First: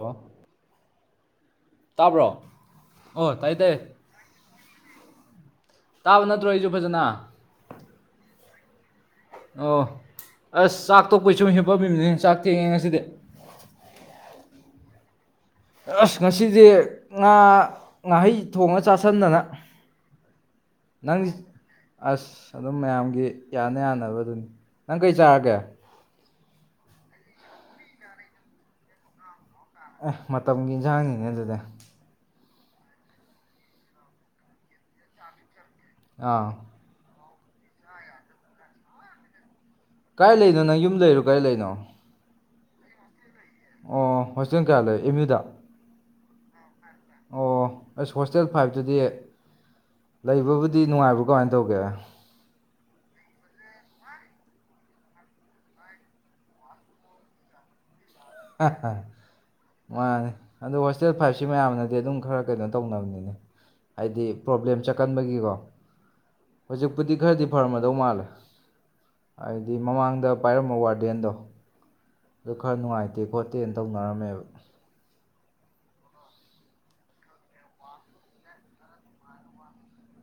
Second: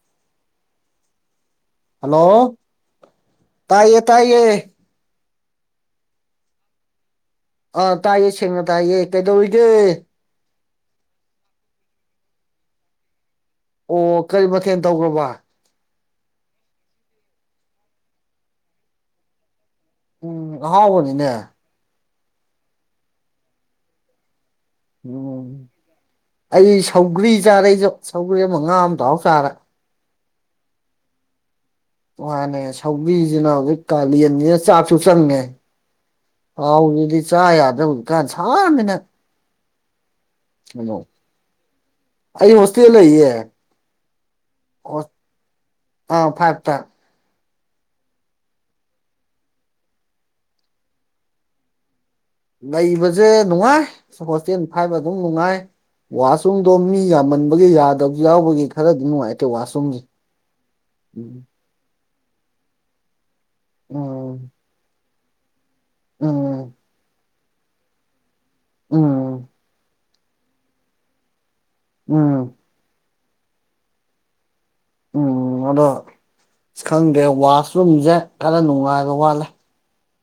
ꯍꯣ ꯍꯜꯂꯣ ꯇꯥꯏ ꯇꯥꯏ ꯇꯥꯏꯌꯦ ꯇꯥꯏꯌꯦ ꯇꯥꯕ ꯅꯠꯇ꯭ꯔꯣ ꯑꯩꯁꯨ ꯐꯖꯟꯅ ꯑ ꯇꯥꯏꯌꯦ ꯁꯦꯡꯄ ꯇꯥꯏꯌꯦ ꯀꯩꯗꯧꯔꯤꯒꯦ ꯑꯣ ꯑꯁ ꯆꯥꯛ ꯇꯣꯛꯄꯩꯁꯨꯝ ꯍꯤꯞꯄꯝꯃꯤꯕꯅꯤ ꯆꯥꯛ ꯇꯦꯡꯉꯦ ꯉꯁꯤꯗꯤ ꯑꯣ ꯀꯔꯤ ꯃꯊꯦꯜ ꯇꯧꯈ꯭ꯔꯥꯕ ꯑꯁ ꯉꯁꯤꯗꯤ ꯉꯥ ꯉꯥꯍꯩ ꯊꯣꯡꯉ ꯆꯥꯥꯁꯟꯗꯅ ꯎꯝ ꯑꯍꯥꯎꯕꯅꯤꯅꯦ ꯑꯁ ꯑꯗꯨꯝ ꯃꯌꯥꯝꯒꯤ ꯌꯥꯅ ꯌꯥꯅꯕꯗꯨꯅꯤ ꯅꯪ ꯀꯩ ꯎꯝ ꯆꯥꯔꯒꯦ ꯑꯩ ꯁꯧꯒ꯭ꯔꯤ ꯆꯥꯔꯦ ꯑꯩꯁꯨ ꯁꯧꯒ꯭ꯔꯤ ꯑꯃ ꯃꯉꯥ ꯑꯃ ꯊꯥꯎꯔ ꯆꯥꯔꯦ ꯑꯦ ꯃꯇꯝꯒꯤ ꯏꯟꯁꯥꯡꯅꯤꯅꯦ ꯑꯗꯨꯗꯤ ꯋꯥꯅꯦ ꯁꯧꯒꯤꯁꯤꯅ ꯍꯧꯖꯤꯛ ꯀꯥꯂꯦꯟꯅꯤꯅ ꯆꯥꯛꯁꯨ ꯆꯪꯉꯦ ꯑꯥ ꯍꯥꯎꯗꯨꯗꯤ ꯆꯥ ꯌꯥꯗ ꯍꯧꯖꯤꯛ ꯀꯥꯟ ꯁꯥꯥꯅꯤꯅ ꯀꯥꯏ ꯂꯩꯅꯣ ꯅꯪ ꯌꯨꯝ ꯂꯩꯔꯣ ꯀꯥꯏ ꯂꯩꯅꯣ ꯑꯩ ꯍꯣꯁꯇꯤꯜ ꯂꯩꯌꯦ ꯑꯣ ꯍꯣꯁꯇꯦꯟ ꯀꯌꯥ ꯂꯩ ꯑꯦꯝ ꯌꯨꯗ ꯑ ꯐꯥꯏꯚ ꯇ ꯑꯣ ꯑꯁ ꯍꯣꯁꯇꯦꯜ ꯐꯥꯏꯕꯇꯗꯤ ꯂꯩꯕꯕꯨꯗꯤ ꯅꯨꯡꯉꯥꯏꯕ꯭ꯔꯥ ꯀꯃꯥꯏꯅ ꯇꯧꯒꯦ ꯂꯩꯕꯁꯦ ꯅꯨꯡꯉꯥꯏ ꯍꯣꯁꯇꯦꯜ ꯐꯥꯏꯕ ꯑꯗꯨꯝ ꯅꯨꯡꯉꯥꯏ ꯋꯥꯁꯨꯡꯗꯣ ꯃꯤ ꯌꯥꯝꯃꯟꯕꯒꯤ ꯌꯥꯗꯕ ꯃꯥꯅꯦ ꯑꯗꯨ ꯍꯣꯁꯇꯦꯜ ꯎꯝ ꯐꯥꯏꯞꯕꯁꯤ ꯃꯌꯥꯝꯅꯗꯤ ꯑꯗꯨꯝ ꯈꯔ ꯀꯩꯅꯣ ꯇꯧꯅꯕꯅꯤꯅꯦ ꯍꯥꯏꯗꯤ ꯎꯝ ꯄ꯭ꯔꯣꯕ꯭ꯂꯦꯝ ꯆꯠꯀꯟꯕꯒꯤꯀꯣ ꯍꯧꯖꯤꯛꯄꯨꯗꯤ ꯈꯔꯗꯤ ꯐꯔꯝꯃꯗꯧ ꯃꯥꯜꯂꯦ ꯎꯝ ꯍꯥꯏꯗꯤ ꯃꯃꯥꯡ ꯑꯗ ꯄꯥꯏꯔꯝꯕ ꯋꯥꯔꯗꯦꯟꯗꯣ ꯑꯗꯨ ꯎꯝ ꯈꯔ ꯅꯨꯡꯉꯥꯏꯇꯦ ꯈꯣꯠꯇꯦꯅ ꯇꯧꯅꯔꯝꯃꯦꯕ ꯎꯝ ꯑꯗꯣ ꯑ ꯈꯪꯗꯦ ꯋꯥꯁꯔꯨꯝꯁꯦ ꯈꯔ ꯅꯨꯡꯉꯥꯏꯕ ꯋꯥꯠꯂꯦ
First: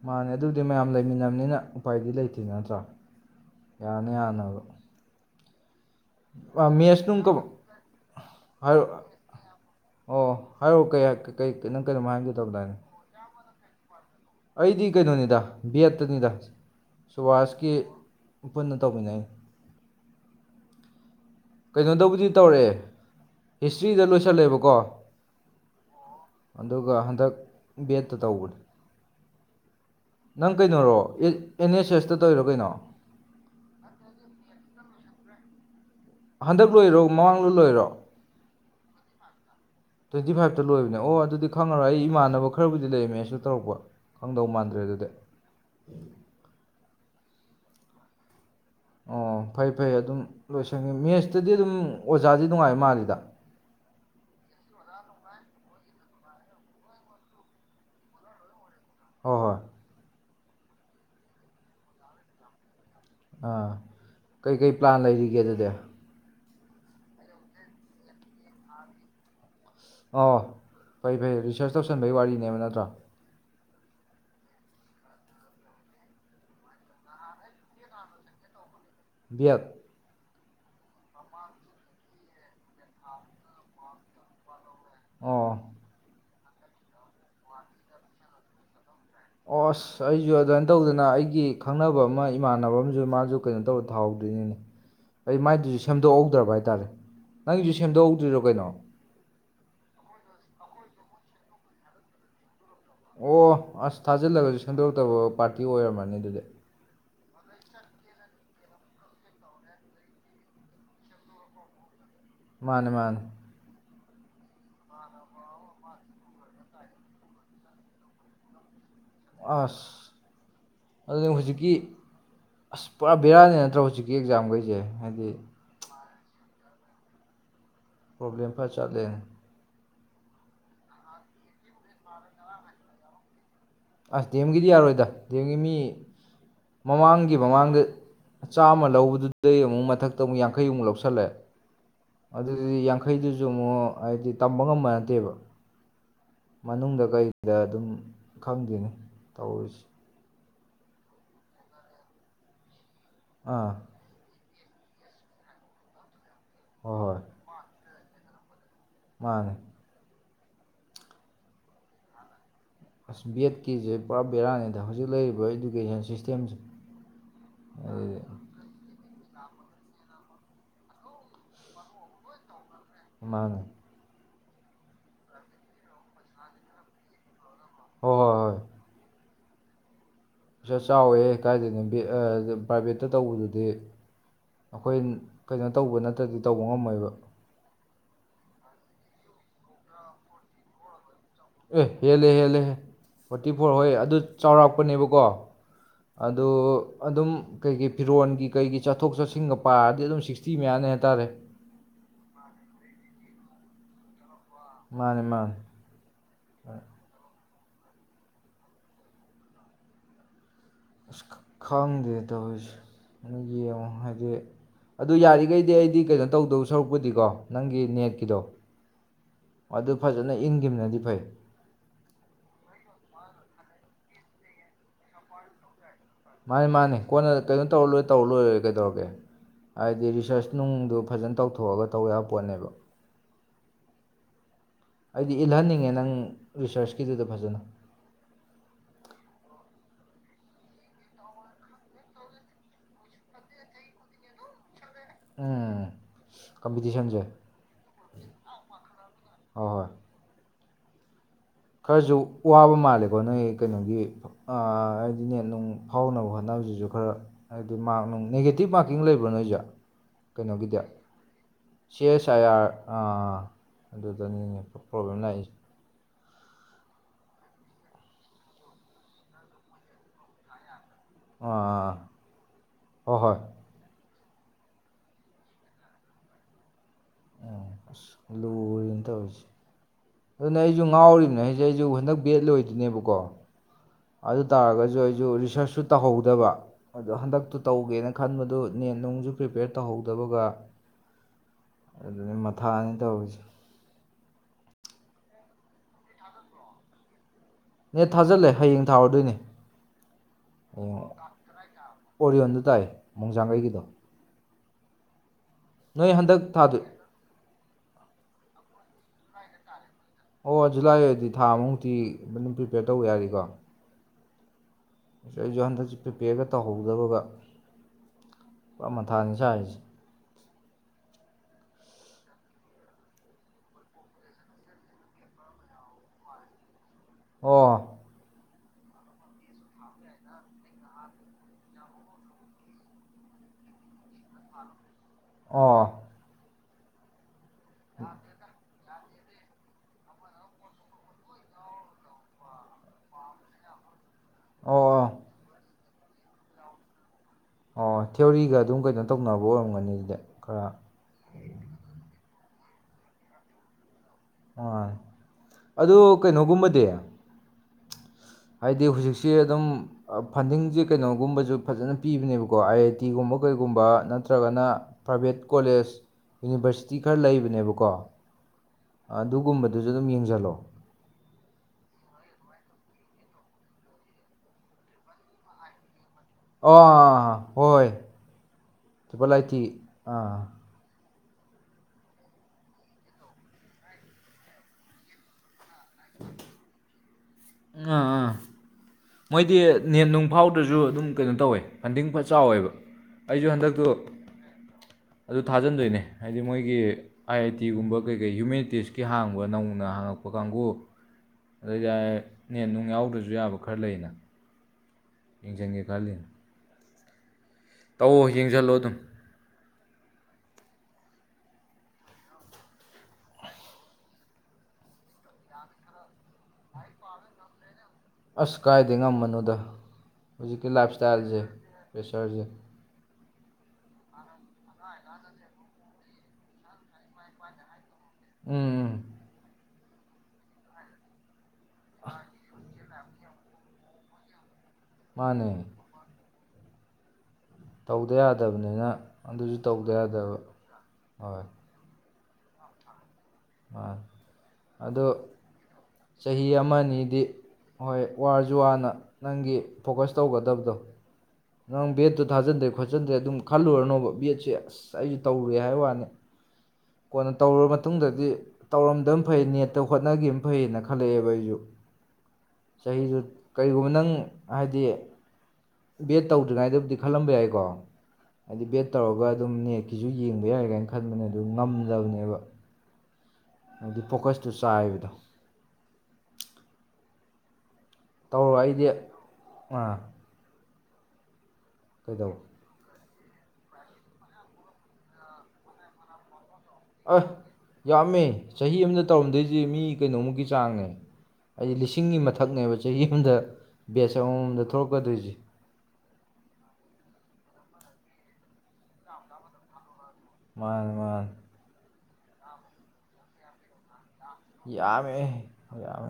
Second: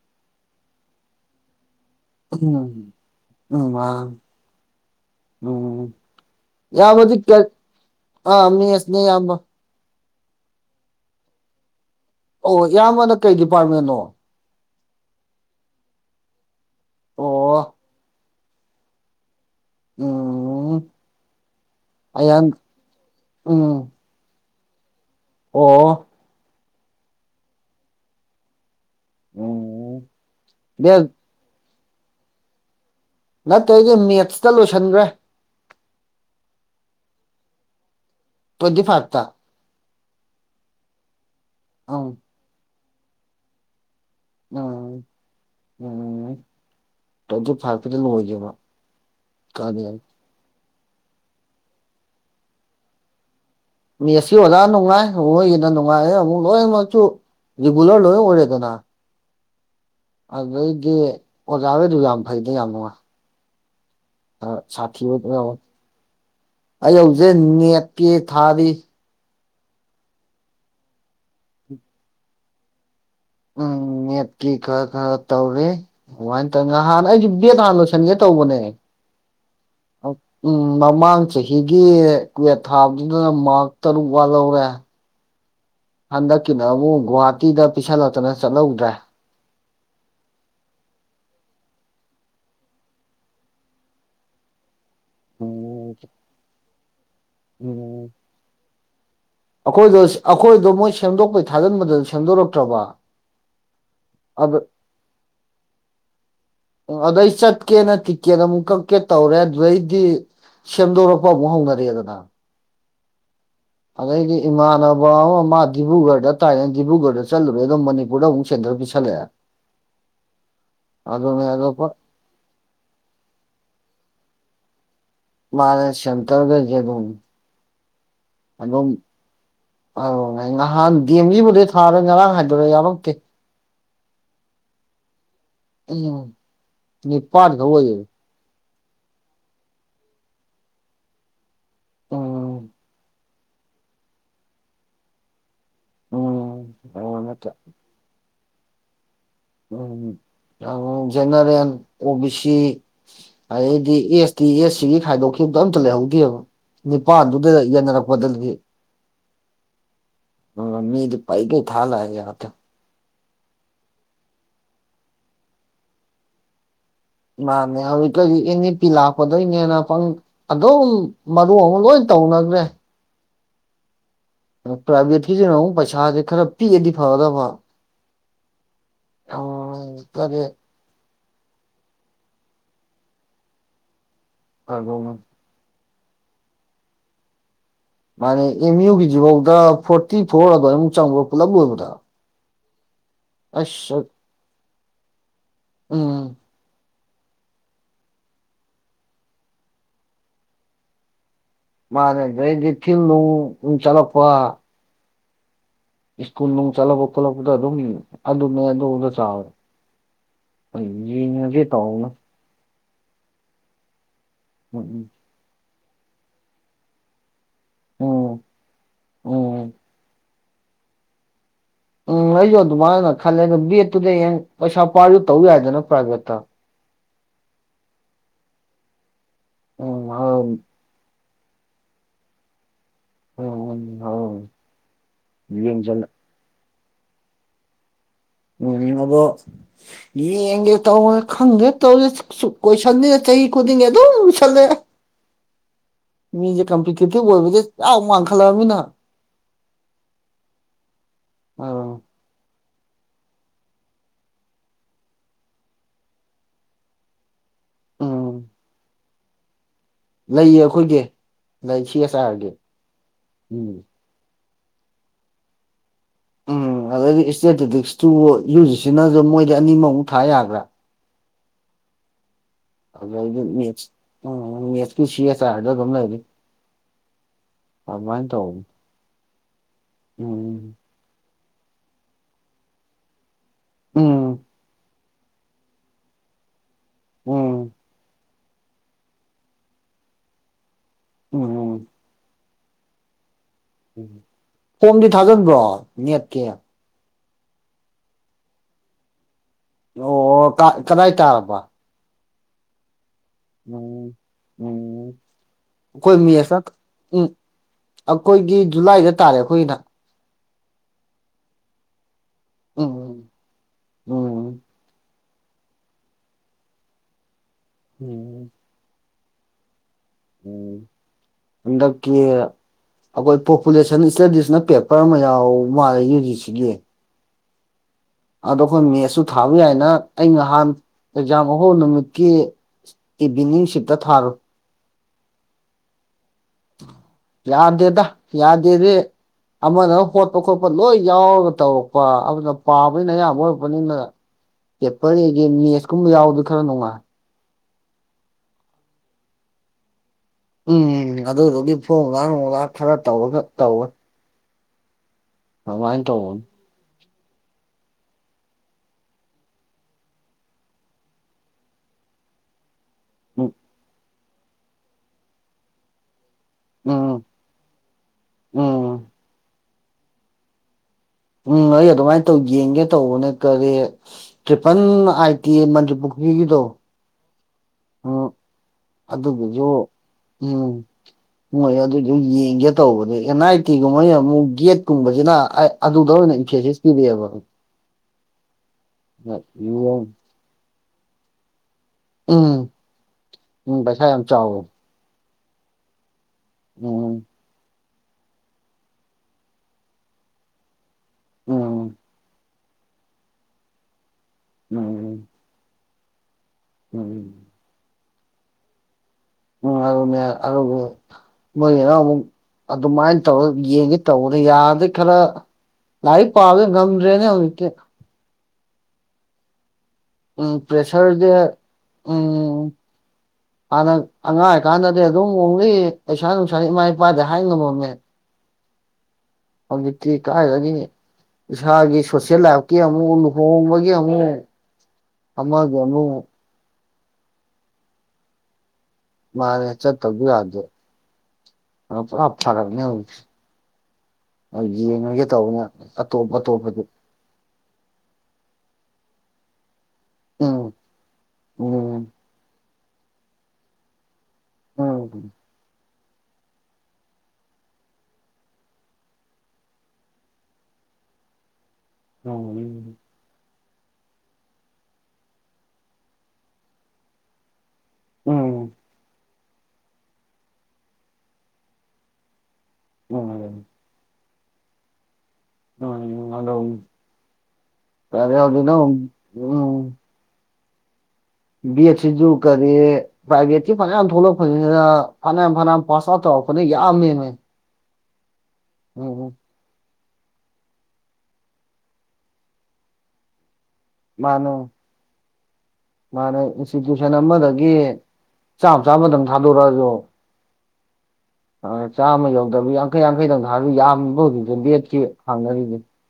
ꯃꯥꯅꯦ ꯑꯗꯨꯗꯤ ꯃꯌꯥꯝ ꯂꯩꯃꯤꯟꯅꯕꯅꯤꯅ ꯎꯄꯥꯏꯗꯤ ꯂꯩꯇ꯭ ꯅꯠꯇ꯭ꯔꯣ ꯎꯝ ꯎꯝ ꯌꯥꯅꯤ ꯑꯥ ꯌꯥꯅꯕ ꯎꯝ ꯑ ꯃꯦꯠꯁ ꯌꯥꯝꯕꯗꯤ ꯅꯨꯡ ꯀ ꯑ ꯃꯤꯁꯅꯦ ꯍꯥꯏꯔꯛꯑꯣ ꯌꯥꯝꯌꯥꯝꯕ ꯑꯣ ꯍꯥꯏ ꯀꯩ ꯀꯩ ꯅꯪ ꯀꯩꯅꯣꯝ ꯍꯥꯏꯒꯦ ꯑꯣ ꯇꯧꯗꯥꯏꯅꯦ ꯏꯌꯥꯝꯕꯅ ꯀꯩ ꯗꯤꯄꯥꯔꯠꯃꯦꯟꯅꯣ ꯑꯩꯗꯤ ꯀꯩꯅꯣꯅꯤꯗ ꯕꯦꯠꯇꯅꯤꯗ ꯁꯨꯕꯥꯁꯀꯤ ꯑꯣ ꯄꯨꯟꯅ ꯇꯧꯃꯤꯟꯅꯩ ꯎꯝ ꯀꯩꯅꯣꯗꯕꯨꯗꯤ ꯑꯌꯥꯝ ꯇꯧꯔꯛꯑꯦ ꯎꯝ ꯍꯤꯁꯇ꯭ꯔꯤꯗ ꯂꯣꯏꯁꯤꯜꯂꯦꯕꯀꯣ ꯑꯣ ꯑꯗꯨꯒ ꯍꯟꯗꯛ ꯕꯦꯠꯇ ꯇꯧꯕꯅꯤ ꯎꯝ ꯅꯪ ꯀꯩꯅꯣꯔꯣ ꯕꯦꯜ ꯑꯦꯟ ꯑꯦꯁ ꯑꯦꯁꯇ ꯇꯧꯔꯣ ꯀꯩꯅꯣ ꯅꯠꯇꯦ ꯑꯩꯁꯦ ꯃꯦꯠꯁꯇ ꯂꯣꯏꯁꯟꯈ꯭ꯔꯦ ꯍꯟꯗꯛ ꯂꯣꯏꯔꯣ ꯃꯃꯥꯡꯗ ꯂꯣꯏꯔꯣ ꯀꯗꯤ ꯐꯔ ꯇ ꯇ꯭ꯋꯦꯟꯇꯤ ꯐꯥꯏꯚꯇ ꯂꯣꯏꯕꯅꯦ ꯑꯣ ꯑꯗꯨꯗꯤ ꯈꯪꯉꯔꯣꯏ ꯑꯩ ꯎꯝ ꯏꯃꯥꯟꯅꯕ ꯈꯔꯕꯨꯗꯤ ꯂꯩꯔꯝꯃꯦꯁꯨ ꯇꯧꯔꯛꯄ ꯈꯪꯗꯧ ꯃꯥꯟꯗ꯭ꯔꯦ ꯎꯝ ꯑꯗꯨꯗꯤ ꯐꯜ ꯐꯗꯨꯅꯨꯡꯣꯏꯖ ꯑꯣ ꯐꯩ ꯐꯩ ꯑꯗꯨꯝ ꯂꯣꯏꯁꯟꯉꯦ ꯃꯦꯠꯁꯇꯗꯤ ꯑꯗꯨꯝ ꯑꯣꯖꯥꯗꯤ ꯅꯨꯡꯉꯥꯏ ꯃꯥꯜꯂꯤꯗ ꯃꯦꯁꯤ ꯑꯣꯖ ꯅꯨꯡꯉꯥꯏ ꯏ ꯅꯨꯡꯉꯥꯏꯦ ꯂꯣꯏꯅꯃꯛꯁꯨ ꯔꯤꯒꯨꯂꯔ ꯂꯣꯏ ꯑꯣꯏꯔꯦꯗꯅ ꯍꯣꯏ꯫ ꯍꯣꯏ ꯑꯗꯨꯩꯗꯤ ꯑꯣꯖꯥ ꯍꯩꯁꯨ ꯌꯥꯝ ꯐꯩꯗ ꯌꯥꯝꯉ ꯑꯥ ꯀꯩꯀꯩ ꯄ꯭ꯂꯥꯟ ꯂꯩꯔꯤꯒꯦ ꯌꯥꯎꯋꯦ ꯑꯗꯨꯗꯤ ꯑꯩ ꯍꯧꯖꯤꯛ ꯅꯦꯠꯀꯦ ꯊꯥꯔꯤ ꯑ ꯐꯩ ꯐꯩ ꯔꯤꯁꯥꯔꯁ ꯇꯧꯁꯟꯕꯒꯤ ꯋꯥꯔꯤꯅꯦꯕ ꯅꯠꯇ꯭ꯔꯣ ꯑꯣ ꯑꯣ ꯅꯦꯠꯀꯤ ꯈꯔ ꯈꯔ ꯇꯧꯔꯦ ꯑꯗꯨꯃꯥꯏꯅ ꯇꯧꯍꯥꯟ ꯑꯩꯁꯦ ꯕꯦꯠ ꯍꯥꯟꯅ ꯂꯣꯏꯁꯤꯟꯒꯦ ꯇꯧꯕꯅꯦ ꯠ ꯎꯝ ꯃꯃꯥꯡ ꯆꯍꯤꯒꯤ ꯀꯨꯋꯦꯠ ꯊꯥꯕꯗꯨꯅ ꯃꯥꯔꯛ ꯇꯔꯨꯛ ꯋꯥ ꯂꯧꯔꯦ ꯑꯣ ꯍꯟꯗꯛꯀꯤꯅ ꯑꯃꯨꯛ ꯒꯨꯍꯥꯇꯤꯗ ꯄꯤꯁꯜꯂꯛꯇꯅ ꯆꯠꯍꯧꯗ꯭ꯔꯦ ꯑꯣ ꯑꯁ ꯑꯩꯁꯨ ꯑꯗꯨꯃꯥꯏꯅ ꯇꯧꯗꯅ ꯑꯩꯒꯤ ꯈꯪꯅꯕ ꯑꯃ ꯏꯃꯥꯟꯅꯕ ꯑꯃꯁꯨ ꯃꯥꯁꯨ ꯀꯩꯅꯣ ꯇꯧꯔ ꯊꯥꯍꯧꯗ꯭ꯣꯏꯅꯤꯅꯤ ꯑꯩ ꯃꯥꯏꯗꯨꯁꯨ ꯎꯝ ꯁꯦꯝꯗꯣꯛꯍꯧꯗ꯭ꯔꯕ ꯍꯥꯏꯇꯥꯔꯦ ꯅꯪꯒꯤꯁꯨ ꯁꯦꯝꯗꯣꯛꯍꯧꯗꯣꯏꯔꯣ ꯀꯩꯅꯣ ꯑꯩꯈꯣꯏꯗ ꯑꯩꯈꯣꯏꯗꯣ ꯃꯣꯏ ꯁꯦꯝꯗꯣꯛꯄꯩ ꯊꯥꯖꯤꯟꯕꯗꯅ ꯁꯦꯝꯗꯣꯔꯛꯄ ꯑꯣ ꯑꯁ ꯊꯥꯖꯤꯜꯂꯒꯁꯨ ꯁꯦꯡꯗꯣꯔꯛꯇꯕ ꯄꯥꯔꯇꯤ ꯑꯣꯏꯔꯝꯃꯅꯤ ꯑꯗꯨꯗꯤ ꯑꯗꯩ ꯆꯠꯀꯦꯅ ꯇꯤꯛꯀꯦꯠ ꯑꯃꯨꯛ ꯀꯛꯀꯦ ꯇꯧꯔꯦ ꯑꯗꯨꯗꯩꯗꯤ ꯁꯦꯝꯗꯣꯔꯛꯄ ꯑꯃꯨꯛ ꯍꯧꯅꯔꯑꯦꯗꯅ ꯃꯥꯅ ꯃꯥꯥꯟ ꯑꯗꯩꯗꯤ ꯏꯃꯥꯟꯅꯕ ꯑꯃ ꯃꯥ ꯗꯤꯕꯨ ꯒꯔꯗ ꯇꯥꯏꯔꯅ ꯗꯤꯕ꯭ꯔꯨꯒꯔꯗ ꯆꯠꯂꯨꯔꯦ ꯑꯗꯝ ꯃꯅꯤꯄꯨꯔꯗ ꯑꯃꯨꯛ ꯁꯦꯟꯗꯔꯛꯄꯤꯁꯤꯦ ꯑꯁ ꯑꯗꯨꯅꯤ ꯑꯗꯨꯅꯦ ꯍꯧꯖꯤꯛꯀꯤ ꯑꯇꯣꯞꯄ ꯑꯁ ꯄꯨꯔꯥ ꯕꯦꯔꯥꯅꯤ ꯅꯠꯇ꯭ꯔꯣ ꯍꯧꯖꯤꯛꯀꯤ ꯑꯦꯛꯖꯥꯝꯈꯩꯁꯦ ꯍꯥꯏꯗꯤ ꯃꯥꯅ ꯁꯟꯇꯔꯒꯔꯖꯕꯨꯝ ꯄ꯭ꯔꯣꯕ꯭ꯂꯦꯝ ꯐ ꯆꯠꯂꯦ ꯑ ꯅꯍꯥꯟ ꯗꯦꯝꯁꯤꯕꯨꯗꯤꯩ ꯊꯥꯔꯣꯏ ꯉꯔꯥꯡ ꯍꯥꯏꯗꯣꯔꯦ ꯌꯥꯎꯔꯛꯇꯦ ꯑꯁ ꯗꯦꯝꯒꯤꯗꯤ ꯌꯥꯔꯣꯏꯗ ꯗꯦꯝꯒꯤ ꯃꯤ ꯎꯝ ꯃꯃꯥꯡꯒꯤ ꯅꯤꯄꯥꯟ ꯈꯛ ꯃꯃꯥꯡꯗ ꯑꯣꯏꯌꯦ ꯆꯥꯝꯃ ꯂꯧꯕꯗꯨꯗꯩ ꯑꯃꯨꯛ ꯃꯊꯛꯇ ꯑꯃꯨꯛ ꯌꯥꯡꯈꯩꯃꯨꯛ ꯂꯧꯁꯜꯂꯦ ꯎꯝ ꯑꯗꯨꯗꯤ ꯌꯥꯡꯈꯩꯗꯨꯁꯨ ꯑꯃꯨꯛ ꯍꯥꯏꯗꯤ ꯇꯝꯕ ꯉꯝꯕ ꯅꯠꯇꯦꯕ ꯎꯝ ꯃꯅꯨꯡꯗ ꯑꯣ ꯅꯠꯇꯦ ꯀꯩꯗ ꯑꯗꯨꯝ ꯈꯪꯈꯤꯦꯅꯤ ꯎꯝ ꯖꯦꯅꯔꯦꯜ ꯑꯣꯕꯤ ꯁꯤ ꯑꯥ ꯑꯗꯩꯗꯤ ꯑꯦꯁ ꯇꯤ ꯑꯦꯁ ꯁꯤꯒꯤ ꯈꯥꯏꯗꯣꯛꯈꯤꯕꯗꯣ ꯑꯝꯇ ꯂꯩꯍꯧꯗꯦꯕ ꯍꯣꯏ ꯅꯤꯄꯥꯟꯗꯨꯗ ꯌꯦꯟꯅꯔꯛꯄꯗꯗꯒꯤ ꯃꯥꯥꯡ ꯃꯤꯃꯤꯗꯤ ꯄꯩꯀꯩ ꯊꯂ ꯍꯥꯏ ꯑ ꯑꯁ ꯕꯤ ꯑꯦꯗꯀꯤꯁꯦ ꯄꯨꯔꯥ ꯕꯦꯔꯥꯅꯤꯗ ꯍꯧꯖꯤꯛ ꯂꯩꯔꯤꯕ ꯏꯗꯨꯀꯦꯁꯟ ꯁꯤꯁꯇꯦꯝꯁꯦ ꯃꯥꯅꯦ ꯍꯧꯖꯤꯛ ꯑꯗꯨꯗꯤ ꯀ ꯑꯦꯟ ꯑꯦ ꯄꯤ ꯂꯥꯛꯄꯗꯣꯏꯅꯦꯅ ꯑꯗꯨꯝ ꯃꯔꯨ ꯑꯃꯨ ꯂꯣꯏ ꯇꯥꯎꯅꯒ꯭ꯔꯦ ꯃꯥꯡ ꯄ꯭ꯔꯥꯏꯚꯦꯠꯀꯤꯁꯤꯅꯨꯛ ꯄꯩꯁꯥꯁꯦ ꯈꯔ ꯄꯤꯒꯗꯤ ꯐꯒꯗꯕ ꯍꯣꯏ ꯍꯣꯏ ꯍꯣꯏ ꯑꯣ ꯄꯩꯁꯥ ꯆꯥꯎꯋꯦ ꯀꯥꯏꯗ ꯄ꯭ꯔꯥꯏꯚꯦꯠꯇ ꯇꯧꯕꯗꯨꯗꯤ ꯑꯩꯈꯣꯏ ꯀꯩꯅꯣ ꯇꯧꯕ ꯅꯠꯇ꯭ꯔꯗꯤ ꯇꯧꯕ ꯉꯝꯃꯣꯏꯕ ꯃꯥꯅꯦ ꯑꯦꯝ ꯌꯨꯒꯤꯁꯤꯐꯥꯎꯗ ꯐꯣꯔꯇꯤ ꯐꯣꯔ ꯑꯗꯨꯋꯥꯏꯃꯨꯛ ꯆꯪꯕ ꯄꯨꯂꯞ ꯑꯦ ꯂꯣꯏꯕꯗ ꯍꯦꯂꯦ ꯍꯦꯂꯦ ꯐꯣꯔꯇꯤ ꯐꯣꯔ ꯍꯣꯏ ꯑꯁ ꯑꯗꯨ ꯆꯥꯎꯔꯥꯛꯄꯅꯦꯕꯀꯣ ꯎꯝ ꯑꯗꯨ ꯑꯗꯨꯝ ꯀꯩꯒꯤꯩ ꯐꯤꯔꯣꯟꯒꯤ ꯀꯩꯒꯤ ꯆꯠꯊꯣꯛ ꯆꯠꯁꯤꯟꯒ ꯄꯥꯔꯗꯤ ꯑꯗꯨꯝ ꯁꯤꯛꯁꯇꯤ ꯃꯌꯥꯅꯤ ꯍꯥꯏꯇꯥꯔꯦ ꯃꯥꯅꯦꯦ ꯩꯗꯤ ꯎ ꯆꯂꯄ ꯃꯥꯅꯦ ꯃꯥꯅꯤ ꯁ꯭ꯀꯨꯜ ꯅꯨꯡ ꯆꯠꯂꯛ ꯈꯣꯠꯂꯛꯄꯗ ꯑꯗꯨꯝ ꯑꯗꯨꯅꯦ ꯑꯗꯨꯗ ꯆꯥꯎꯋꯦ ꯈꯪꯉ ꯗꯦ ꯇ ꯍꯧꯁ ꯌꯦꯡꯉꯣ ꯍꯥꯏꯗꯤ ꯎꯝ ꯑꯗꯨ ꯌꯥꯔꯤꯈꯩꯗꯤ ꯑꯩꯗꯤ ꯀꯩꯅꯣ ꯇꯧꯗꯧ ꯁꯔꯨꯛꯄꯨꯗꯤꯀꯣ ꯅꯪꯒꯤ ꯎꯝ ꯅꯦꯠꯀꯤꯗꯣ ꯎꯝ ꯑꯗꯨ ꯐꯖꯅ ꯏꯟꯈꯤꯕꯅꯗꯤ ꯐꯩ ꯎꯝ ꯑꯩꯁꯨ ꯑꯗꯨꯃꯥꯏꯅ ꯈꯜꯂꯦ ꯑꯗꯨ ꯕꯦꯠꯇꯨꯗ ꯍꯌꯦꯡ ꯄꯩꯁꯥ ꯄꯥꯏꯁꯨꯨ ꯇꯧ ꯌꯥꯏꯗꯅ ꯒꯠꯇ ꯑꯩꯈꯣꯏꯅ ꯀꯩꯅꯣ ꯇꯧꯔ ꯂꯣꯏ ꯇꯧꯔ ꯂꯣꯏꯔꯣꯏ ꯀꯩꯗꯧꯔꯒꯦ ꯎꯝ ꯍꯥꯏꯗꯤ ꯍꯣꯏ ꯔꯤꯁꯔꯁ ꯅꯨꯡꯗꯨ ꯐꯖꯅ ꯇꯧꯊꯣꯛꯑꯒ ꯇꯧꯕ ꯌꯥꯕ ꯄꯣꯠꯅꯦꯕ ꯎꯝ ꯍꯣꯏ ꯑꯩꯗꯤ ꯏꯜꯍꯟꯅꯤꯡꯉꯦ ꯌꯦꯡꯖꯜꯂ ꯅꯪ ꯔꯤꯁꯁ ꯤꯗꯨꯗ ꯐꯖꯅ ꯎꯝ ꯑꯗꯣ ꯌꯦꯡꯒꯦ ꯇꯧ ꯈꯪꯗꯦ ꯇꯧꯔꯦ ꯀꯣꯏꯁꯟꯅꯤ ꯅ ꯀ ꯈꯨꯨꯗꯤꯦ ꯑꯗꯨꯣꯁꯜꯦ ꯎꯝ ꯃꯤꯁꯦ ꯀꯝꯄꯤꯇꯤꯁꯟꯁꯦ ꯀꯝꯄ꯭ꯂꯤꯇꯦꯇꯤꯚ ꯑꯣꯏꯕꯁꯦ ꯆꯥꯎ ꯋꯥꯥꯡꯈꯠꯂꯛꯑꯃꯤꯅ [unintelligible] ꯍꯣꯏ ꯍꯣꯏ ꯈꯔꯁꯨ ꯋꯥꯕ ꯃꯥꯜꯂꯦꯀꯣ ꯅꯣꯏ ꯀꯩꯅꯣꯒꯤ ꯍꯥꯏꯗꯤꯅꯦ ꯅꯨꯡ ꯐꯥꯎꯅꯕ ꯍꯣꯠꯅꯕ ꯍꯧꯖꯤꯛꯁꯨ ꯈꯔ ꯍꯥꯏꯗꯤ ꯃꯥꯔꯛ ꯅꯨꯡ ꯎꯝ ꯅꯦꯒꯦꯇꯤꯞ ꯃꯥꯔꯀꯤꯡ ꯂꯩꯕ꯭ꯔꯥ ꯅꯣꯏꯁꯦ ꯂꯩꯌꯦ ꯀꯩꯅꯣꯒꯤꯗꯤ ꯑꯩꯈꯣꯏꯒꯤ ꯁꯤ ꯑꯦꯁ ꯑꯥꯏ ꯑꯥꯔꯥ ꯎꯝ ꯑꯗꯨꯗꯅꯤꯅꯦ ꯄꯣꯕ꯭ꯂꯦꯝ ꯅꯥꯏ ꯎꯝ ꯑꯗꯩꯗꯤ ꯏꯁꯇꯦꯇꯦꯇꯤꯛꯁꯇꯨ ꯌꯨꯖꯤꯁꯤꯅꯁꯨ ꯃꯣꯏꯗꯤ ꯑꯅꯤꯃꯃꯨꯛ ꯊꯥ ꯌꯥꯒ꯭ꯔꯥ ꯑ ꯑꯗꯨꯗꯤꯠ ꯎꯝꯦꯠꯁꯀꯤꯁꯤ ꯆ ꯍꯥꯏꯗ ꯑꯗꯨꯝ ꯂꯩꯗꯤ ꯎ ꯑꯁ ꯂꯨꯅ ꯇꯧꯔꯤꯁꯤꯦ ꯑꯗꯨꯅ ꯎꯝ ꯑꯩꯁꯨ ꯉꯥꯎꯔꯤꯕꯅꯦ ꯑꯩꯁꯦ ꯑꯩꯁꯨ ꯍꯟꯗꯛ ꯕꯦꯠ ꯂꯣꯏꯗꯣꯏꯅꯦꯕꯀꯣ ꯎꯝ ꯑꯗꯨ ꯇꯥꯔꯒꯁꯨ ꯑꯩꯁꯨ ꯔꯤꯁꯔꯁꯁꯨ ꯇꯧꯍꯧꯗꯕ ꯑꯗꯨꯣ ꯍꯟꯗꯛꯇꯨ ꯎꯝ ꯇꯧꯒꯦꯅ ꯈ ꯈꯟꯕꯗꯨ ꯅꯦ ꯅꯨꯡꯁꯨ ꯄ꯭ꯔꯤꯄꯦꯌꯔ ꯇꯧꯍꯧꯗꯕꯒ ꯎꯝ ꯑꯗꯨꯅꯤ ꯃꯊꯥꯅꯤ ꯇꯧꯔꯤꯁꯦ ꯎꯝ ꯐꯣꯝꯗꯤ ꯊꯥꯖꯤꯟꯕ꯭ꯔꯣ ꯅꯦꯠꯀꯦ ꯅ ꯊꯥꯖꯤꯜꯂꯦ ꯍꯌꯦꯡ ꯊꯥꯔꯗꯣꯏꯅꯦ ꯑꯣ ꯀꯗꯥꯏ ꯇꯥꯔꯔꯕ ꯑꯣꯔꯤꯌꯣꯟꯗꯨ ꯇꯥꯏ ꯃꯣꯡꯖꯥꯡꯒꯩꯒꯤꯗꯣ ꯎꯝ ꯅꯣꯏ ꯀꯣꯏ ꯍꯟꯗꯛ ꯃꯤꯁ ꯊꯥꯗ ꯎꯝ ꯑꯩꯈꯣꯏꯒꯤ ꯖꯨꯂꯥꯏꯗ ꯇꯥꯔꯦ ꯑꯩꯈꯣꯏꯅ ꯑꯣ ꯖꯨꯂꯥꯏꯗꯤ ꯊꯥ ꯃꯨꯛꯇꯤ ꯑꯗꯨ ꯑꯗꯨꯝ ꯄ꯭ꯔꯤꯄꯦꯌꯔ ꯇꯧꯕ ꯎꯝ ꯌꯥꯔꯤꯀꯣ ꯎꯝ ꯉꯁ ꯑꯩꯁꯨ ꯍꯟꯗꯛꯤ ꯄ꯭ꯔꯤꯄꯦꯌꯔꯒ ꯇꯧꯍꯧꯗꯕ ꯎꯝ ꯊꯥꯟꯁꯥꯏꯖ ꯎꯝ ꯑꯦꯀꯦ ꯑꯩꯈꯣꯏ ꯄꯣꯄꯨꯂꯦꯁꯟ ꯏꯁꯇꯗꯤꯁꯅ ꯄꯦꯄꯔ ꯑꯃ ꯌꯥꯎ ꯃꯥꯜꯂꯦ ꯌꯨ ꯖꯤꯁꯤꯒꯤ ꯑꯣ ꯑꯗꯣ ꯑꯩꯈꯣꯏ ꯃꯦꯠꯁꯨ ꯊꯥꯕ ꯌꯥꯏꯅ ꯑꯩ ꯅꯍꯥꯟ ꯑꯦꯛꯖꯥꯝ ꯑꯍꯨꯝ ꯅꯨꯃꯤꯠꯀꯤ ꯏꯚꯤꯅꯤꯡ ꯁꯤꯞꯇ ꯊꯥꯔꯣ ꯑꯣ ꯌꯥꯔꯗꯦꯗ ꯌꯥꯗ ꯌꯦꯗꯤ ꯑꯃꯅ ꯍꯣꯠꯄ ꯈꯣꯠꯄ ꯂꯣꯏ ꯌꯥꯎꯔꯒ ꯇꯧꯔꯛꯄ ꯑꯗꯨꯅ ꯄꯥꯕꯅꯤꯅ ꯑꯌꯥꯝꯕ ꯑꯣꯏꯔꯛꯄꯅꯤꯅ ꯑꯣ ꯑꯣ ꯄꯦꯄꯔ ꯑꯦꯒꯤ ꯃꯦꯠꯁ ꯀꯨꯝꯕ ꯌꯥꯎꯕꯗꯣ ꯈꯔ ꯅꯨꯡꯉꯥꯏ ꯑꯣ ꯊꯤꯑꯣꯣꯔꯤꯒ ꯑꯗꯨꯝ ꯀꯩꯅꯣ ꯇꯧꯅꯕ ꯑꯣꯏꯔꯝꯒꯅꯤ ꯁꯤꯗ ꯎꯝ ꯑꯗꯨꯗꯨꯒꯤ ꯐꯣꯡ ꯂꯥ ꯅꯨꯡꯒꯥ ꯈꯔ ꯇꯧꯔ ꯈ ꯇꯧꯋ ꯑ ꯑꯗꯨ ꯀꯩꯅꯣꯒꯨꯝꯕꯗꯤ ꯍꯥꯏꯗꯤ ꯍꯧꯖꯤꯛꯁꯦ ꯑꯗꯨꯝ ꯐꯟꯗꯤꯡꯁꯦ ꯀꯩꯅꯣꯒꯨꯝꯕꯁꯨ ꯐꯖꯅ ꯄꯤꯕꯅꯦꯕꯀꯣ ꯑꯩ ꯇꯤꯒꯨꯝꯕ ꯀꯩꯒꯨꯝꯕ ꯅꯠꯇ꯭ꯔꯒꯅ ꯄ꯭ꯔꯥꯏꯚꯦꯠ ꯀꯣꯂꯦꯖ ꯎꯝ ꯌꯨꯅꯤꯚꯔꯁꯤꯇꯤ ꯈꯔ ꯎꯝ ꯂꯩꯕꯅꯦꯕꯀꯣ ꯎꯝ ꯑꯗꯨꯒꯨꯝꯕꯗ ꯑꯗꯨꯁꯨ ꯑꯗꯨꯝ ꯌꯦꯡꯁꯤꯜꯂꯣ ꯎꯝ ꯑꯩ ꯑꯗꯨꯃꯥꯏꯅ ꯇꯧ ꯌꯦꯡꯒꯦ ꯇꯧꯕꯅꯦ ꯀꯔꯤ ꯇ꯭ꯔꯤꯄꯜ ꯑꯥꯏ ꯇꯤ ꯃꯇ꯭ꯔꯤ ꯑꯥ ꯑ ꯍꯣꯏ ꯎꯝ ꯊꯄ ꯂꯥꯏꯇꯤ ꯑꯗꯨꯒꯤꯁꯨ ꯑꯥ ꯎꯝ ꯃꯣꯏ ꯑꯗꯨꯏꯁꯨ ꯌꯦꯡꯒꯦ ꯇꯧꯕꯅꯦ ꯑꯦꯟ ꯑꯥꯏ ꯇꯤꯒꯨꯝꯕꯅ ꯑꯃꯨꯛ ꯒꯦꯠꯀꯨꯝꯕꯁꯤꯅ ꯑꯗꯨꯗꯧ ꯑꯣꯏꯅ [unintelligible] ꯀꯗꯤꯕꯣ ꯑꯥ ꯑꯥ ꯃꯣꯏꯗꯤ ꯅꯍꯦꯝ ꯅꯨꯡ ꯐꯥꯎꯗꯁꯨ ꯑꯗꯨꯝ ꯀꯩꯅꯣ ꯇꯧꯋꯦ ꯐꯟꯗꯤꯡ ꯐ ꯎꯝ ꯆꯥꯎꯋꯦꯕ ꯑꯩꯁꯨ ꯎꯝ ꯍꯟꯗꯛꯇꯣ ꯄꯩꯁꯥ ꯌꯥꯝ ꯆꯥꯎꯋꯦ ꯑꯗꯨ ꯊꯥꯖꯤꯟꯗꯣꯏꯅꯦ ꯍꯥꯏꯗꯤ ꯃꯣꯏꯒꯤ ꯎꯝ ꯑꯥꯏ ꯑꯥꯏ ꯇꯤꯒꯨꯝꯕ ꯀꯩ ꯀꯩ ꯍ꯭ꯌꯨꯃꯦꯅꯤꯇꯤꯁꯀꯤ ꯍꯥꯡꯕ ꯅꯧꯅ ꯍꯥꯡꯉꯛꯄ ꯀꯥꯡꯕꯨ ꯑꯗꯨꯗ ꯎꯝ ꯌꯥꯏ ꯅꯅꯦ ꯅꯨꯡ ꯌꯥꯎꯗ꯭ꯔꯁꯨ ꯌꯥꯕ ꯈꯔ ꯂꯩꯅ ꯎꯝ ꯀꯂ ꯎꯝ ꯇꯧꯑꯣ ꯌꯦꯡꯁꯤꯜꯂꯣ ꯑꯗꯨꯝ ꯎꯝ ꯃ ꯑ ꯃ ꯑꯗꯨꯃꯥꯏꯅ ꯇꯧꯔꯒ ꯌꯦꯡꯒꯦ ꯇꯧꯕꯗ ꯌꯥꯔꯗꯤ꯭ꯔ ꯈꯔ ꯂꯥꯏ ꯄꯥꯕꯦ ꯉꯝ꯭ꯔꯦꯅꯦ ꯍꯧꯖꯤꯛꯇ ꯑꯁ ꯀꯥꯏꯗꯦ ꯉꯝꯃꯅꯣꯗ ꯎꯝ ꯄꯦꯁꯔꯗꯤ ꯄ꯭ꯔꯦꯁꯔꯁꯦ ꯎꯝ ꯍꯥꯟꯅ ꯑꯉꯥꯡ ꯑꯣꯏꯀꯥꯟꯗꯗꯤ ꯑꯗꯨꯝ ꯑꯣꯡꯂꯤ ꯄꯩꯁꯥ ꯅꯨꯡꯁꯥꯅ ꯏꯃꯥ ꯏꯄꯥꯗ ꯍꯥꯏ ꯉꯝꯃꯝꯃꯦ ꯎꯝ ꯎꯝ ꯍꯧꯖꯤꯛꯇꯤ ꯀꯥꯏꯗꯒꯤꯅꯤ ꯏꯁꯥꯒꯤ ꯁꯣꯁꯦꯜ ꯂꯥꯏꯐꯀꯤ ꯑꯃꯨ ꯑꯃꯨ ꯂꯨꯍꯣꯡꯕꯒꯤ ꯑꯃꯨꯛ ꯃꯥꯅꯦ ꯑꯃꯒꯤ ꯑꯃꯨꯛ ꯇꯧꯗ ꯌꯥꯗꯕꯅꯤꯅꯥ ꯃꯥꯅꯦ ꯆꯠꯇꯕꯨ ꯌꯥꯗ ꯍꯣꯏ ꯄꯨꯔꯥꯐꯔꯛꯅꯦ [inaudible] ꯑꯗꯣ ꯇꯧꯕꯅꯦ ꯑꯇꯣꯞ ꯆꯍꯤ ꯑꯇꯣꯞꯄꯗꯤ ꯑꯃꯅꯤꯗꯤ ꯍꯣꯏ ꯋꯥꯔꯁꯨ ꯋꯥꯅ ꯅꯪꯒꯤ ꯐꯣꯀꯁ ꯎꯝ ꯇꯧꯒꯗꯕꯗꯣ ꯅꯪ ꯎꯝ ꯕꯦꯗꯠꯗꯨ ꯊꯥꯖꯟꯗꯣꯏ ꯐꯠꯖꯟꯗ꯭ꯔꯦ ꯑꯗꯨꯝ ꯈꯜꯂꯨꯔꯅꯣꯕꯥ ꯕꯤ ꯑꯦꯠꯁꯦ ꯑꯁ ꯑꯩꯁꯨ ꯎꯝ ꯇꯧꯔꯨꯔꯦ ꯍꯥꯏꯕ ꯋꯥꯅꯤ ꯀꯣꯟꯅ ꯇꯧꯔꯔꯕ ꯃꯇꯨꯡꯗꯗꯤ ꯇꯧꯔꯝꯗꯅ ꯐꯩ ꯅꯦꯠꯇ ꯍꯣꯠꯅꯈꯤꯕ ꯑꯃ ꯐꯩꯅ ꯈꯜꯂꯛꯑꯦꯕ ꯑꯩꯁꯨ ꯆꯍꯤꯁꯨ [unintelligible] ꯀꯔꯤꯒꯨꯝꯕ ꯅꯪ ꯍꯥꯏꯗꯤ ꯕꯦꯠ ꯇꯧꯗ꯭ꯔꯤꯉꯩꯗꯕꯨꯗꯤ ꯈꯜꯂꯝꯕ ꯌꯥꯏꯀꯣ ꯎꯝ ꯕꯦꯠ ꯇꯧꯔꯒ ꯑꯗꯨꯝ ꯅꯦꯠꯀꯤꯁꯨ ꯌꯦꯡꯕ ꯌꯥꯔꯦ ꯀꯥꯏꯅ ꯈꯟꯕꯅꯦ ꯑꯗꯨ ꯉꯝꯗꯕꯅꯦꯕ ꯐꯣꯀꯁꯇꯨ ꯆꯥꯏꯕꯗꯣ ꯎꯝ ꯍꯗꯣ ꯀꯔꯦ ꯇꯧꯔꯣ [unintelligible] ꯑꯩꯗꯤ ꯎꯝ ꯑꯥ ꯕꯦꯠꯁꯤꯁꯨ ꯀꯩꯗꯧ ꯀꯔꯤ ꯄ꯭ꯔꯥꯏꯚꯦꯠꯇꯤ ꯐꯅꯌꯥꯝ ꯊꯣꯛꯂꯛꯄꯅꯤꯅ ꯐꯅꯌꯥꯝ ꯐꯅꯌꯥꯝ ꯄꯥꯁ ꯑꯥꯎꯠ ꯇꯧꯔꯛꯄꯅ ꯑꯦ ꯌꯥꯝꯃꯦꯃꯦ ꯌꯥꯝꯃꯦ ꯆꯍꯤ ꯑꯃꯗ ꯎꯝ ꯎꯝ ꯇꯧꯔꯝꯗꯣꯏꯁꯦ ꯃꯤ ꯀꯩꯅꯣꯝ ꯃꯨꯛꯀꯤ ꯆꯥꯡꯅꯦ ꯍꯥꯏꯗꯤ ꯂꯤꯁꯤꯡꯒꯤ ꯃꯊꯛꯅꯦꯕ ꯆꯍꯤ ꯑꯃꯗ ꯕꯦꯁ ꯑꯍꯝꯗ ꯊꯣꯛꯂꯛꯀꯗꯣꯏꯁꯦ ꯃꯥꯅ ꯏꯟꯁꯇꯤꯇ꯭ꯌꯨꯁꯟ ꯑꯃꯗꯒꯤ ꯆꯥꯃ ꯆꯥꯝꯃꯗꯪ ꯊꯥꯗꯣꯔꯛꯑꯁꯨ ꯃꯥꯅꯦ ꯃꯥꯅꯦ ꯍꯣꯏ ꯆꯥꯝꯃ ꯌꯧꯗꯕ ꯌꯥꯡꯈꯩ ꯌꯥꯡꯈꯩꯗꯧꯅ ꯍꯥꯏꯔꯗꯤ ꯌꯥꯝ ꯌꯥꯝꯃꯦ ꯌꯥꯝꯃꯦ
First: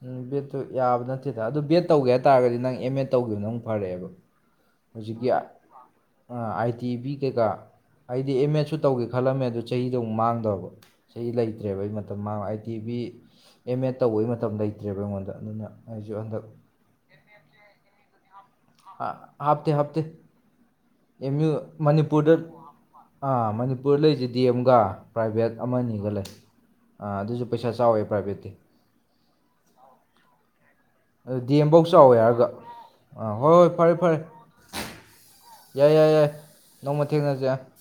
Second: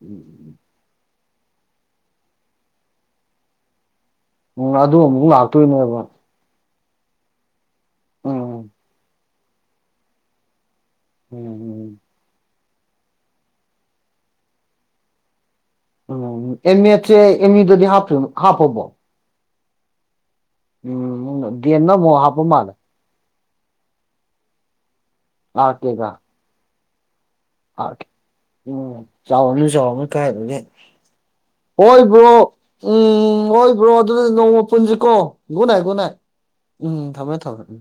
ꯌꯥꯝꯃꯦ ꯕꯦꯠꯇꯨ ꯌꯥꯕ ꯅꯠꯇꯦ ꯁꯤꯗ ꯑꯗꯨ ꯕꯦꯠ ꯇꯧꯒꯦ ꯍꯥꯏ ꯇꯥꯔꯒꯗꯤ ꯅꯪ ꯑꯦꯝ ꯑꯦ ꯇꯧꯈꯤꯕ ꯅꯪ ꯐꯔꯛꯑꯦꯕ ꯎꯝ ꯑꯗꯨ ꯑꯃꯨꯛ ꯍꯧꯖꯤꯛꯀꯤ ꯂꯥꯛꯇꯣꯏꯅꯦꯕ ꯑꯥꯏ ꯇꯤ ꯚꯕꯤ ꯀꯩꯀꯥ ꯑꯩꯗꯤ ꯑꯦꯝ ꯎꯝ ꯑꯦꯠꯁꯨ ꯇꯧꯒꯦ ꯈꯜꯂꯝꯃꯦ ꯑꯗꯨ ꯆꯍꯤꯗ ꯑꯃꯨꯛ ꯃꯥꯡꯗꯣꯔꯕ ꯆꯍꯤ ꯂꯩꯇ꯭ꯔꯦꯕ ꯑꯩ ꯎꯝ ꯃ ꯑꯥꯏ ꯇꯤ ꯕꯤ ꯑꯦꯝ ꯑꯦꯗ ꯇꯧꯕꯒꯤ ꯃꯇꯝ ꯂꯩꯇ꯭ꯔꯦꯕ ꯑꯩꯉꯣꯟꯗ ꯑꯗꯨꯅ ꯑꯩꯁꯨ ꯎꯦꯝ ꯍꯟꯗꯛ ꯑꯦꯝ ꯑꯦꯠꯁꯦ ꯑꯦꯝ ꯌꯨꯗꯗꯤ ꯍꯥꯞꯄꯕꯣ ꯍꯥꯞꯇꯦ ꯍꯥꯞꯇꯦ ꯑꯦꯝ ꯎꯝ ꯌꯨ ꯗꯦꯝꯅ ꯑꯃꯨꯛ ꯃꯅꯤꯄꯨꯔꯗ ꯍꯥꯞꯄ ꯃꯥꯜꯂꯦ ꯑꯥ ꯃꯅꯤꯄꯨꯔ ꯂꯩꯁꯤ ꯗꯤ ꯑꯦꯝꯒ ꯄ꯭ꯔꯥꯏꯚꯦꯠ ꯑꯥꯔ ꯑꯃ ꯑꯅꯤꯒ ꯀꯦꯒ ꯂꯩ ꯑꯗꯨꯁꯨ ꯄꯩꯁꯥ ꯑꯥꯔ ꯀꯦ ꯆꯥꯎꯋꯦ ꯄ꯭ꯔꯥꯏꯚꯦꯠꯇꯤ ꯎꯝ ꯆꯥꯎꯔꯝꯅꯤ ꯆꯥꯎꯔꯝꯅꯤ ꯀꯥꯔꯥꯏꯗꯒꯤ ꯑꯗꯨ ꯗꯤ ꯑꯦꯝꯐꯧ ꯆꯥꯎꯋꯦ ꯍꯣꯏꯕ꯭ꯔꯣ ꯍꯥꯏꯔꯒ ꯑꯥ ꯎꯝ ꯍꯣꯏ ꯍꯣꯏ ꯍꯣꯏꯕ꯭ꯔꯣ ꯐꯔꯦ ꯐꯔꯦ ꯑꯗꯨꯅ ꯅꯣꯡꯃ ꯄꯨꯟꯁꯤꯀꯣ ꯒꯨꯠꯅꯥꯏꯠ ꯌꯥꯏ ꯌꯥꯏ ꯒꯨꯠꯅꯥꯏꯠ ꯌꯥꯏ ꯅꯣꯡꯃ ꯎꯝ ꯊꯝꯃꯦ ꯊꯦꯡꯅꯁꯦ ꯊꯝꯃꯦ ꯎꯝ